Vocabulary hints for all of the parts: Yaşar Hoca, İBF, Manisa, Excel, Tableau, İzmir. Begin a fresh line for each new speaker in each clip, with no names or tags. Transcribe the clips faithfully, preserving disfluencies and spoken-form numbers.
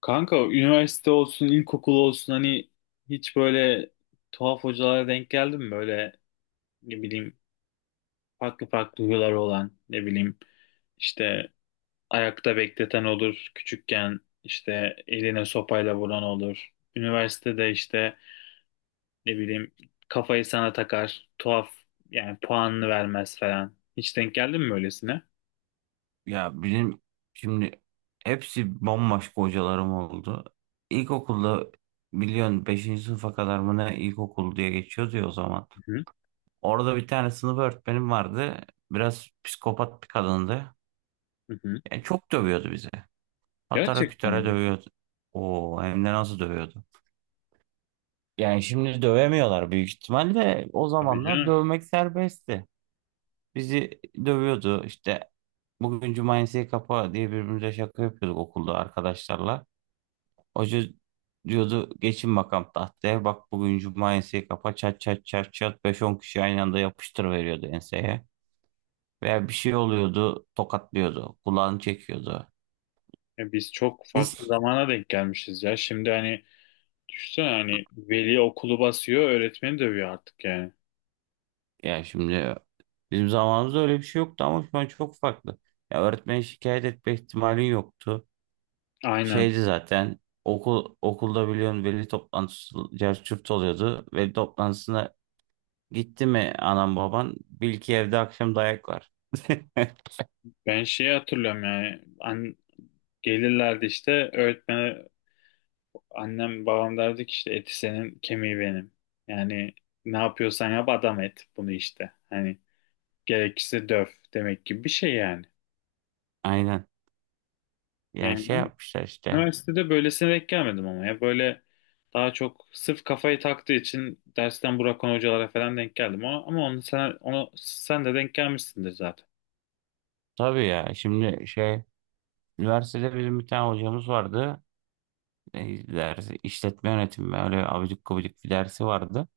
Kanka üniversite olsun, ilkokul olsun hani hiç böyle tuhaf hocalara denk geldin mi? Böyle ne bileyim farklı farklı huyları olan ne bileyim işte ayakta bekleten olur küçükken işte eline sopayla vuran olur. Üniversitede işte ne bileyim kafayı sana takar tuhaf yani puanını vermez falan. Hiç denk geldin mi öylesine?
Ya benim şimdi hepsi bambaşka hocalarım oldu. İlkokulda biliyorsun beşinci sınıfa kadar mı ne ilkokul diye geçiyordu ya o zaman.
Hı hı.
Orada bir tane sınıf öğretmenim vardı. Biraz psikopat bir kadındı.
Hı hı.
Yani çok dövüyordu bizi. Patara
Gerçekten
kütara
mi?
dövüyordu. Oo, hem de nasıl dövüyordu. Yani şimdi dövemiyorlar büyük ihtimalle. O
Tabii
zamanlar
canım.
dövmek serbestti. Bizi dövüyordu işte. Bugün cumayesiye kapa diye birbirimize şaka yapıyorduk okulda arkadaşlarla. Hoca diyordu geçin bakalım tahtaya. Bak bugün cuma enseyi kapa, çat çat çat çat beş on kişi aynı anda yapıştır veriyordu enseye. Veya bir şey oluyordu, tokatlıyordu, kulağını çekiyordu.
Ya biz çok farklı
Biz
zamana denk gelmişiz ya. Şimdi hani, düşünsene hani veli okulu basıyor, öğretmeni dövüyor artık yani.
ya şimdi bizim zamanımızda öyle bir şey yoktu ama şu an çok farklı. Ya öğretmene şikayet etme ihtimalin yoktu.
Aynen.
Şeydi zaten, okul okulda biliyorsun veli toplantısı cerçürt oluyordu. Veli toplantısına gitti mi anam baban bil ki evde akşam dayak var.
Ben şeyi hatırlıyorum yani. An gelirlerdi işte öğretmene annem babam derdi ki işte eti senin kemiği benim. Yani ne yapıyorsan yap adam et bunu işte. Hani gerekirse döv demek gibi bir şey yani.
Aynen. Ya
Yani
şey
ben
yapmışlar işte.
üniversitede böylesine denk gelmedim ama ya böyle daha çok sırf kafayı taktığı için dersten bırakan hocalara falan denk geldim ama, ama onu sen, onu sen de denk gelmişsindir zaten.
Tabii ya şimdi şey üniversitede bizim bir tane hocamız vardı. E, dersi işletme yönetimi, öyle abidik gubidik bir dersi vardı.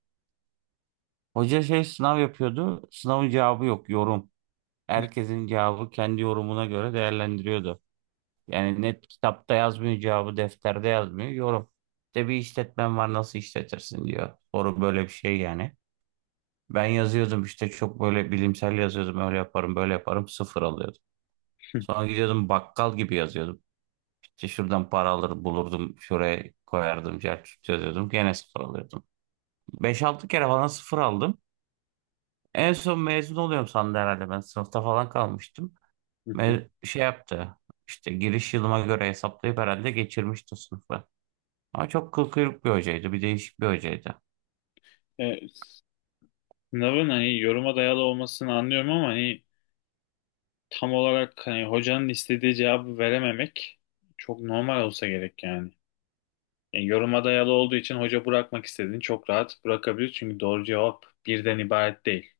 Hoca şey sınav yapıyordu. Sınavın cevabı yok, yorum. Herkesin cevabı kendi yorumuna göre değerlendiriyordu. Yani net kitapta yazmıyor cevabı, defterde yazmıyor, yorum. İşte bir işletmen var nasıl işletirsin diyor. Soru böyle bir şey yani. Ben yazıyordum işte çok böyle bilimsel yazıyordum, öyle yaparım böyle yaparım, sıfır alıyordum. Sonra gidiyordum bakkal gibi yazıyordum. İşte şuradan para alır bulurdum, şuraya koyardım, cer çözüyordum, gene sıfır alıyordum. Beş altı kere falan sıfır aldım. En son mezun oluyorum sandı herhalde ben. Sınıfta falan kalmıştım. Me- şey yaptı, işte giriş yılıma göre hesaplayıp herhalde geçirmişti sınıfı. Ama çok kıl kıyruk bir hocaydı. Bir değişik bir hocaydı.
E, Sınavın hani yoruma dayalı olmasını anlıyorum ama hani tam olarak hani hocanın istediği cevabı verememek çok normal olsa gerek yani. Yani yoruma dayalı olduğu için hoca bırakmak istediğini çok rahat bırakabilir çünkü doğru cevap birden ibaret değil.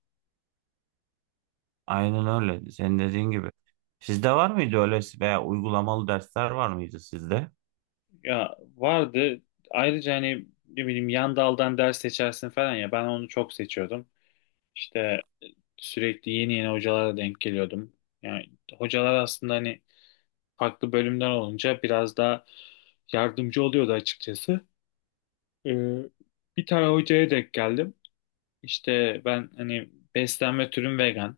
Aynen öyle, senin dediğin gibi. Sizde var mıydı öyle veya uygulamalı dersler var mıydı sizde?
Ya vardı ayrıca hani ne bileyim yan daldan ders seçersin falan ya ben onu çok seçiyordum. İşte sürekli yeni yeni hocalara denk geliyordum. Yani hocalar aslında hani farklı bölümden olunca biraz daha yardımcı oluyordu açıkçası. Ee, Bir tane hocaya denk geldim. İşte ben hani beslenme türüm vegan.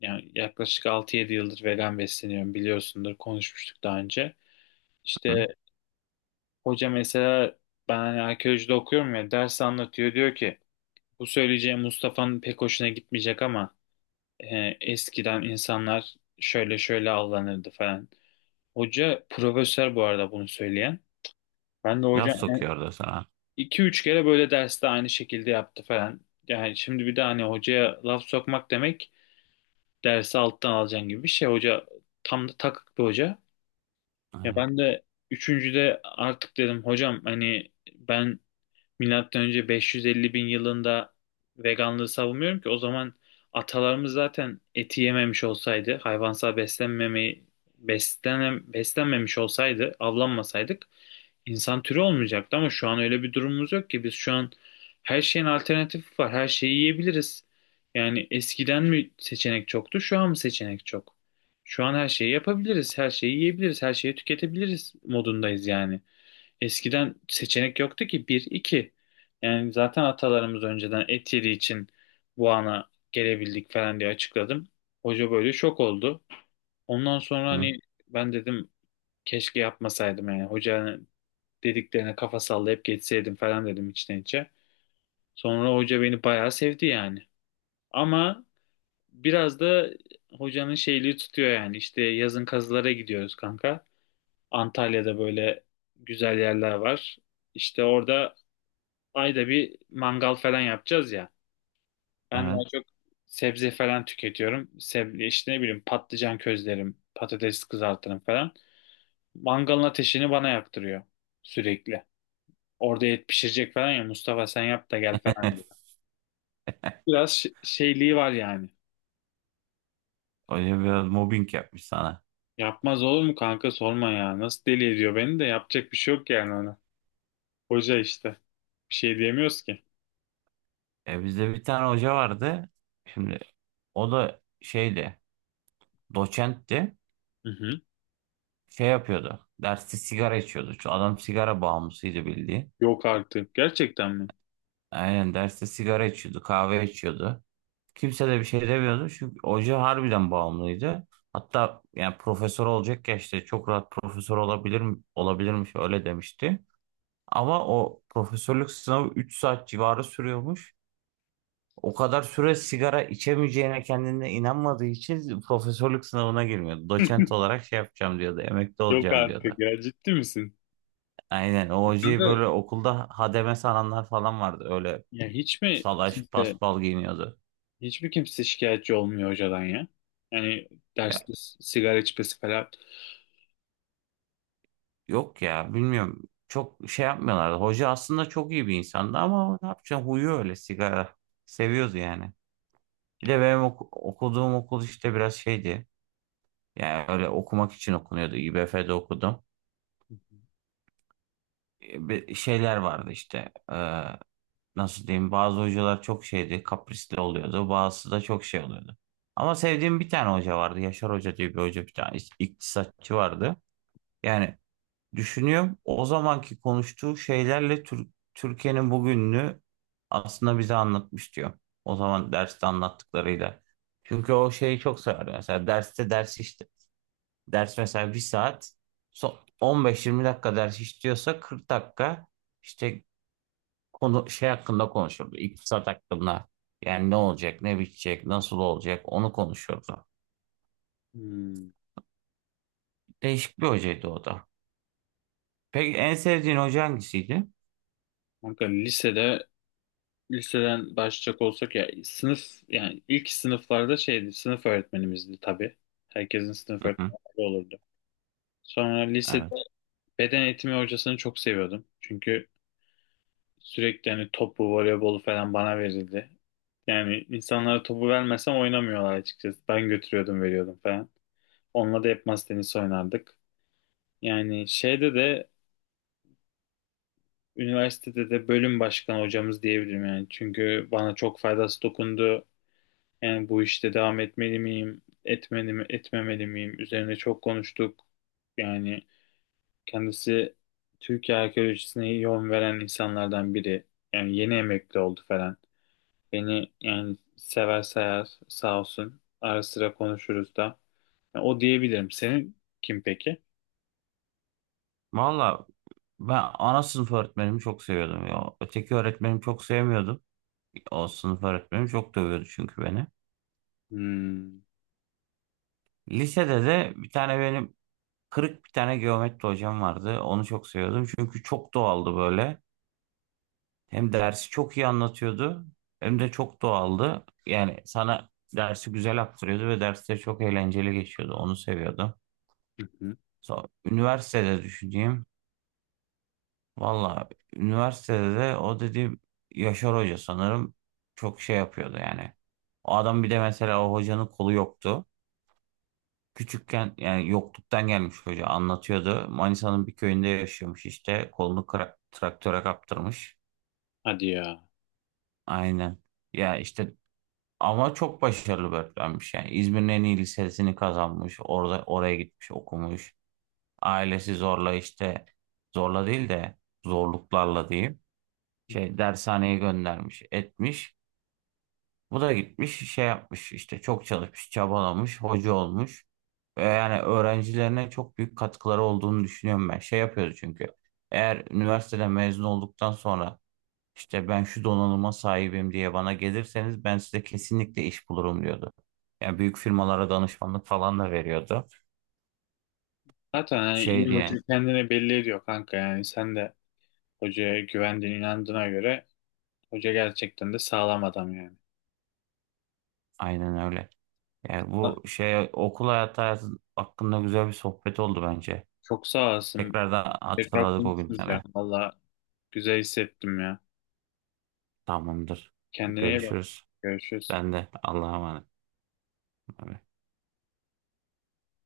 Yani yaklaşık altı yedi yıldır vegan besleniyorum biliyorsundur konuşmuştuk daha önce.
Hı?
İşte hoca mesela ben hani arkeolojide okuyorum ya ders anlatıyor diyor ki bu söyleyeceğim Mustafa'nın pek hoşuna gitmeyecek ama e, eskiden insanlar şöyle şöyle avlanırdı falan. Hoca profesör bu arada bunu söyleyen. Ben de
Laf
hocam
sokuyordu sana.
iki üç kere böyle derste aynı şekilde yaptı falan. Yani şimdi bir de hani hocaya laf sokmak demek dersi alttan alacaksın gibi bir şey. Hoca tam da takık bir hoca. Ya
Hı?
ben de üçüncüde artık dedim hocam hani ben milattan önce 550 bin yılında veganlığı savunmuyorum ki o zaman atalarımız zaten eti yememiş olsaydı hayvansal beslenmemeyi beslenem, beslenmemiş olsaydı avlanmasaydık. İnsan türü olmayacaktı ama şu an öyle bir durumumuz yok ki. Biz şu an her şeyin alternatifi var. Her şeyi yiyebiliriz. Yani eskiden mi seçenek çoktu, şu an mı seçenek çok? Şu an her şeyi yapabiliriz, her şeyi yiyebiliriz, her şeyi tüketebiliriz modundayız yani. Eskiden seçenek yoktu ki bir, iki. Yani zaten atalarımız önceden et yediği için bu ana gelebildik falan diye açıkladım. Hoca böyle şok oldu. Ondan sonra
Hı?
hani ben dedim keşke yapmasaydım yani. Hoca dediklerine kafa sallayıp geçseydim falan dedim içten içe. Sonra hoca beni bayağı sevdi yani. Ama biraz da hocanın şeyliği tutuyor yani. İşte yazın kazılara gidiyoruz kanka. Antalya'da böyle güzel yerler var. İşte orada ayda bir mangal falan yapacağız ya. Ben daha
Evet.
çok sebze falan tüketiyorum. Sebze işte ne bileyim patlıcan közlerim, patates kızartırım falan. Mangalın ateşini bana yaktırıyor sürekli. Orada et pişirecek falan ya Mustafa sen yap da gel falan. Biraz ş- şeyliği var yani.
Hoca biraz mobbing yapmış sana.
Yapmaz olur mu kanka sorma ya. Nasıl deli ediyor beni de yapacak bir şey yok yani ona. Hoca işte. Bir şey diyemiyoruz ki.
E, bizde bir tane hoca vardı. Şimdi o da şeydi, doçentti.
Hı hı.
Şey yapıyordu, derste sigara içiyordu. Şu adam sigara bağımlısıydı bildiğin.
Yok artık. Gerçekten mi?
Aynen derste sigara içiyordu, kahve içiyordu. Kimse de bir şey demiyordu çünkü hoca harbiden bağımlıydı. Hatta yani profesör olacak ya işte, çok rahat profesör olabilir olabilirmiş öyle demişti. Ama o profesörlük sınavı üç saat civarı sürüyormuş. O kadar süre sigara içemeyeceğine kendine inanmadığı için profesörlük sınavına girmiyordu. Doçent olarak şey yapacağım diyordu, emekli
Yok
olacağım
artık
diyordu.
ya ciddi misin?
Aynen, o
Kanka
hocayı böyle okulda hademe sananlar falan vardı. Öyle
ya hiç mi
salaş
kimse,
paspal giyiniyordu.
hiç mi kimse şikayetçi olmuyor hocadan ya? Yani
Ya,
derste s- sigara içmesi falan.
yok ya, bilmiyorum. Çok şey yapmıyorlardı. Hoca aslında çok iyi bir insandı ama ne yapacaksın, huyu öyle, sigara. Seviyordu yani. Bir de benim oku- okuduğum okul işte biraz şeydi. Yani öyle okumak için okunuyordu. İ B F'de okudum. E, bir şeyler vardı işte. E, nasıl diyeyim? Bazı hocalar çok şeydi, kaprisli oluyordu. Bazısı da çok şey oluyordu. Ama sevdiğim bir tane hoca vardı. Yaşar Hoca diye bir hoca, bir tane ikt- iktisatçı vardı. Yani düşünüyorum, o zamanki konuştuğu şeylerle Tür- Türkiye'nin bugününü aslında bize anlatmış diyor. O zaman derste anlattıklarıyla. Çünkü o şeyi çok severdi. Mesela derste ders işte. Ders mesela bir saat. so- on beş yirmi dakika ders işliyorsa kırk dakika işte konu şey hakkında konuşurdu. İktisat hakkında. Yani ne olacak, ne bitecek, nasıl olacak onu konuşurdu.
Hmm.
Değişik bir hocaydı o da. Peki en sevdiğin hoca hangisiydi?
Kanka lisede liseden başlayacak olsak ya sınıf yani ilk sınıflarda şeydi sınıf öğretmenimizdi tabii. Herkesin sınıf
Hı hı,
öğretmeni olurdu. Sonra lisede
evet.
beden eğitimi hocasını çok seviyordum. Çünkü sürekli hani topu, voleybolu falan bana verildi. Yani insanlara topu vermesem oynamıyorlar açıkçası. Ben götürüyordum, veriyordum falan. Onunla da hep masa tenisi oynardık. Yani şeyde de üniversitede de bölüm başkanı hocamız diyebilirim yani. Çünkü bana çok faydası dokundu. Yani bu işte devam etmeli miyim, etmeli mi, etmemeli miyim? Üzerine çok konuştuk. Yani kendisi Türkiye arkeolojisine yön veren insanlardan biri. Yani yeni emekli oldu falan. Beni yani sever sayar sağ olsun. Ara sıra konuşuruz da. Yani o diyebilirim. Senin kim peki?
Valla ben ana sınıf öğretmenimi çok seviyordum ya. Öteki öğretmenimi çok sevmiyordum. O sınıf öğretmenim çok dövüyordu çünkü beni.
Hmm.
Lisede de bir tane benim kırık bir tane geometri hocam vardı. Onu çok seviyordum çünkü çok doğaldı böyle. Hem dersi çok iyi anlatıyordu hem de çok doğaldı. Yani sana dersi güzel aktarıyordu ve derste çok eğlenceli geçiyordu. Onu seviyordum.
Hı hı.
So üniversitede düşüneyim. Valla üniversitede de o dediğim Yaşar Hoca sanırım çok şey yapıyordu yani. O adam, bir de mesela o hocanın kolu yoktu. Küçükken yani yokluktan gelmiş, hoca anlatıyordu. Manisa'nın bir köyünde yaşıyormuş, işte kolunu kra- traktöre kaptırmış.
Hadi ya.
Aynen. Ya işte, ama çok başarılı bir öğretmenmiş yani. İzmir'in en iyi lisesini kazanmış. Orada oraya gitmiş, okumuş. Ailesi zorla işte, zorla değil de zorluklarla diyeyim, şey dershaneye göndermiş, etmiş. Bu da gitmiş şey yapmış işte, çok çalışmış, çabalamış, hoca olmuş. Ve yani öğrencilerine çok büyük katkıları olduğunu düşünüyorum ben. Şey yapıyoruz çünkü. Eğer üniversiteden mezun olduktan sonra işte ben şu donanıma sahibim diye bana gelirseniz ben size kesinlikle iş bulurum diyordu. Yani büyük firmalara danışmanlık falan da veriyordu.
Zaten yani
Şey
iyi hoca
diyen,
kendini belli ediyor kanka. Yani sen de hocaya güvendiğin inandığına göre hoca gerçekten de sağlam adam yani.
aynen öyle. Yani bu şey okul hayatı, hayatı hakkında güzel bir sohbet oldu bence.
Çok sağ olasın.
Tekrardan
Tekrar
hatırladık o
konuşuruz ya.
günleri.
Valla güzel hissettim ya.
Tamamdır.
Kendine iyi bak.
Görüşürüz.
Görüşürüz.
Ben de Allah'a emanet. Bay bay.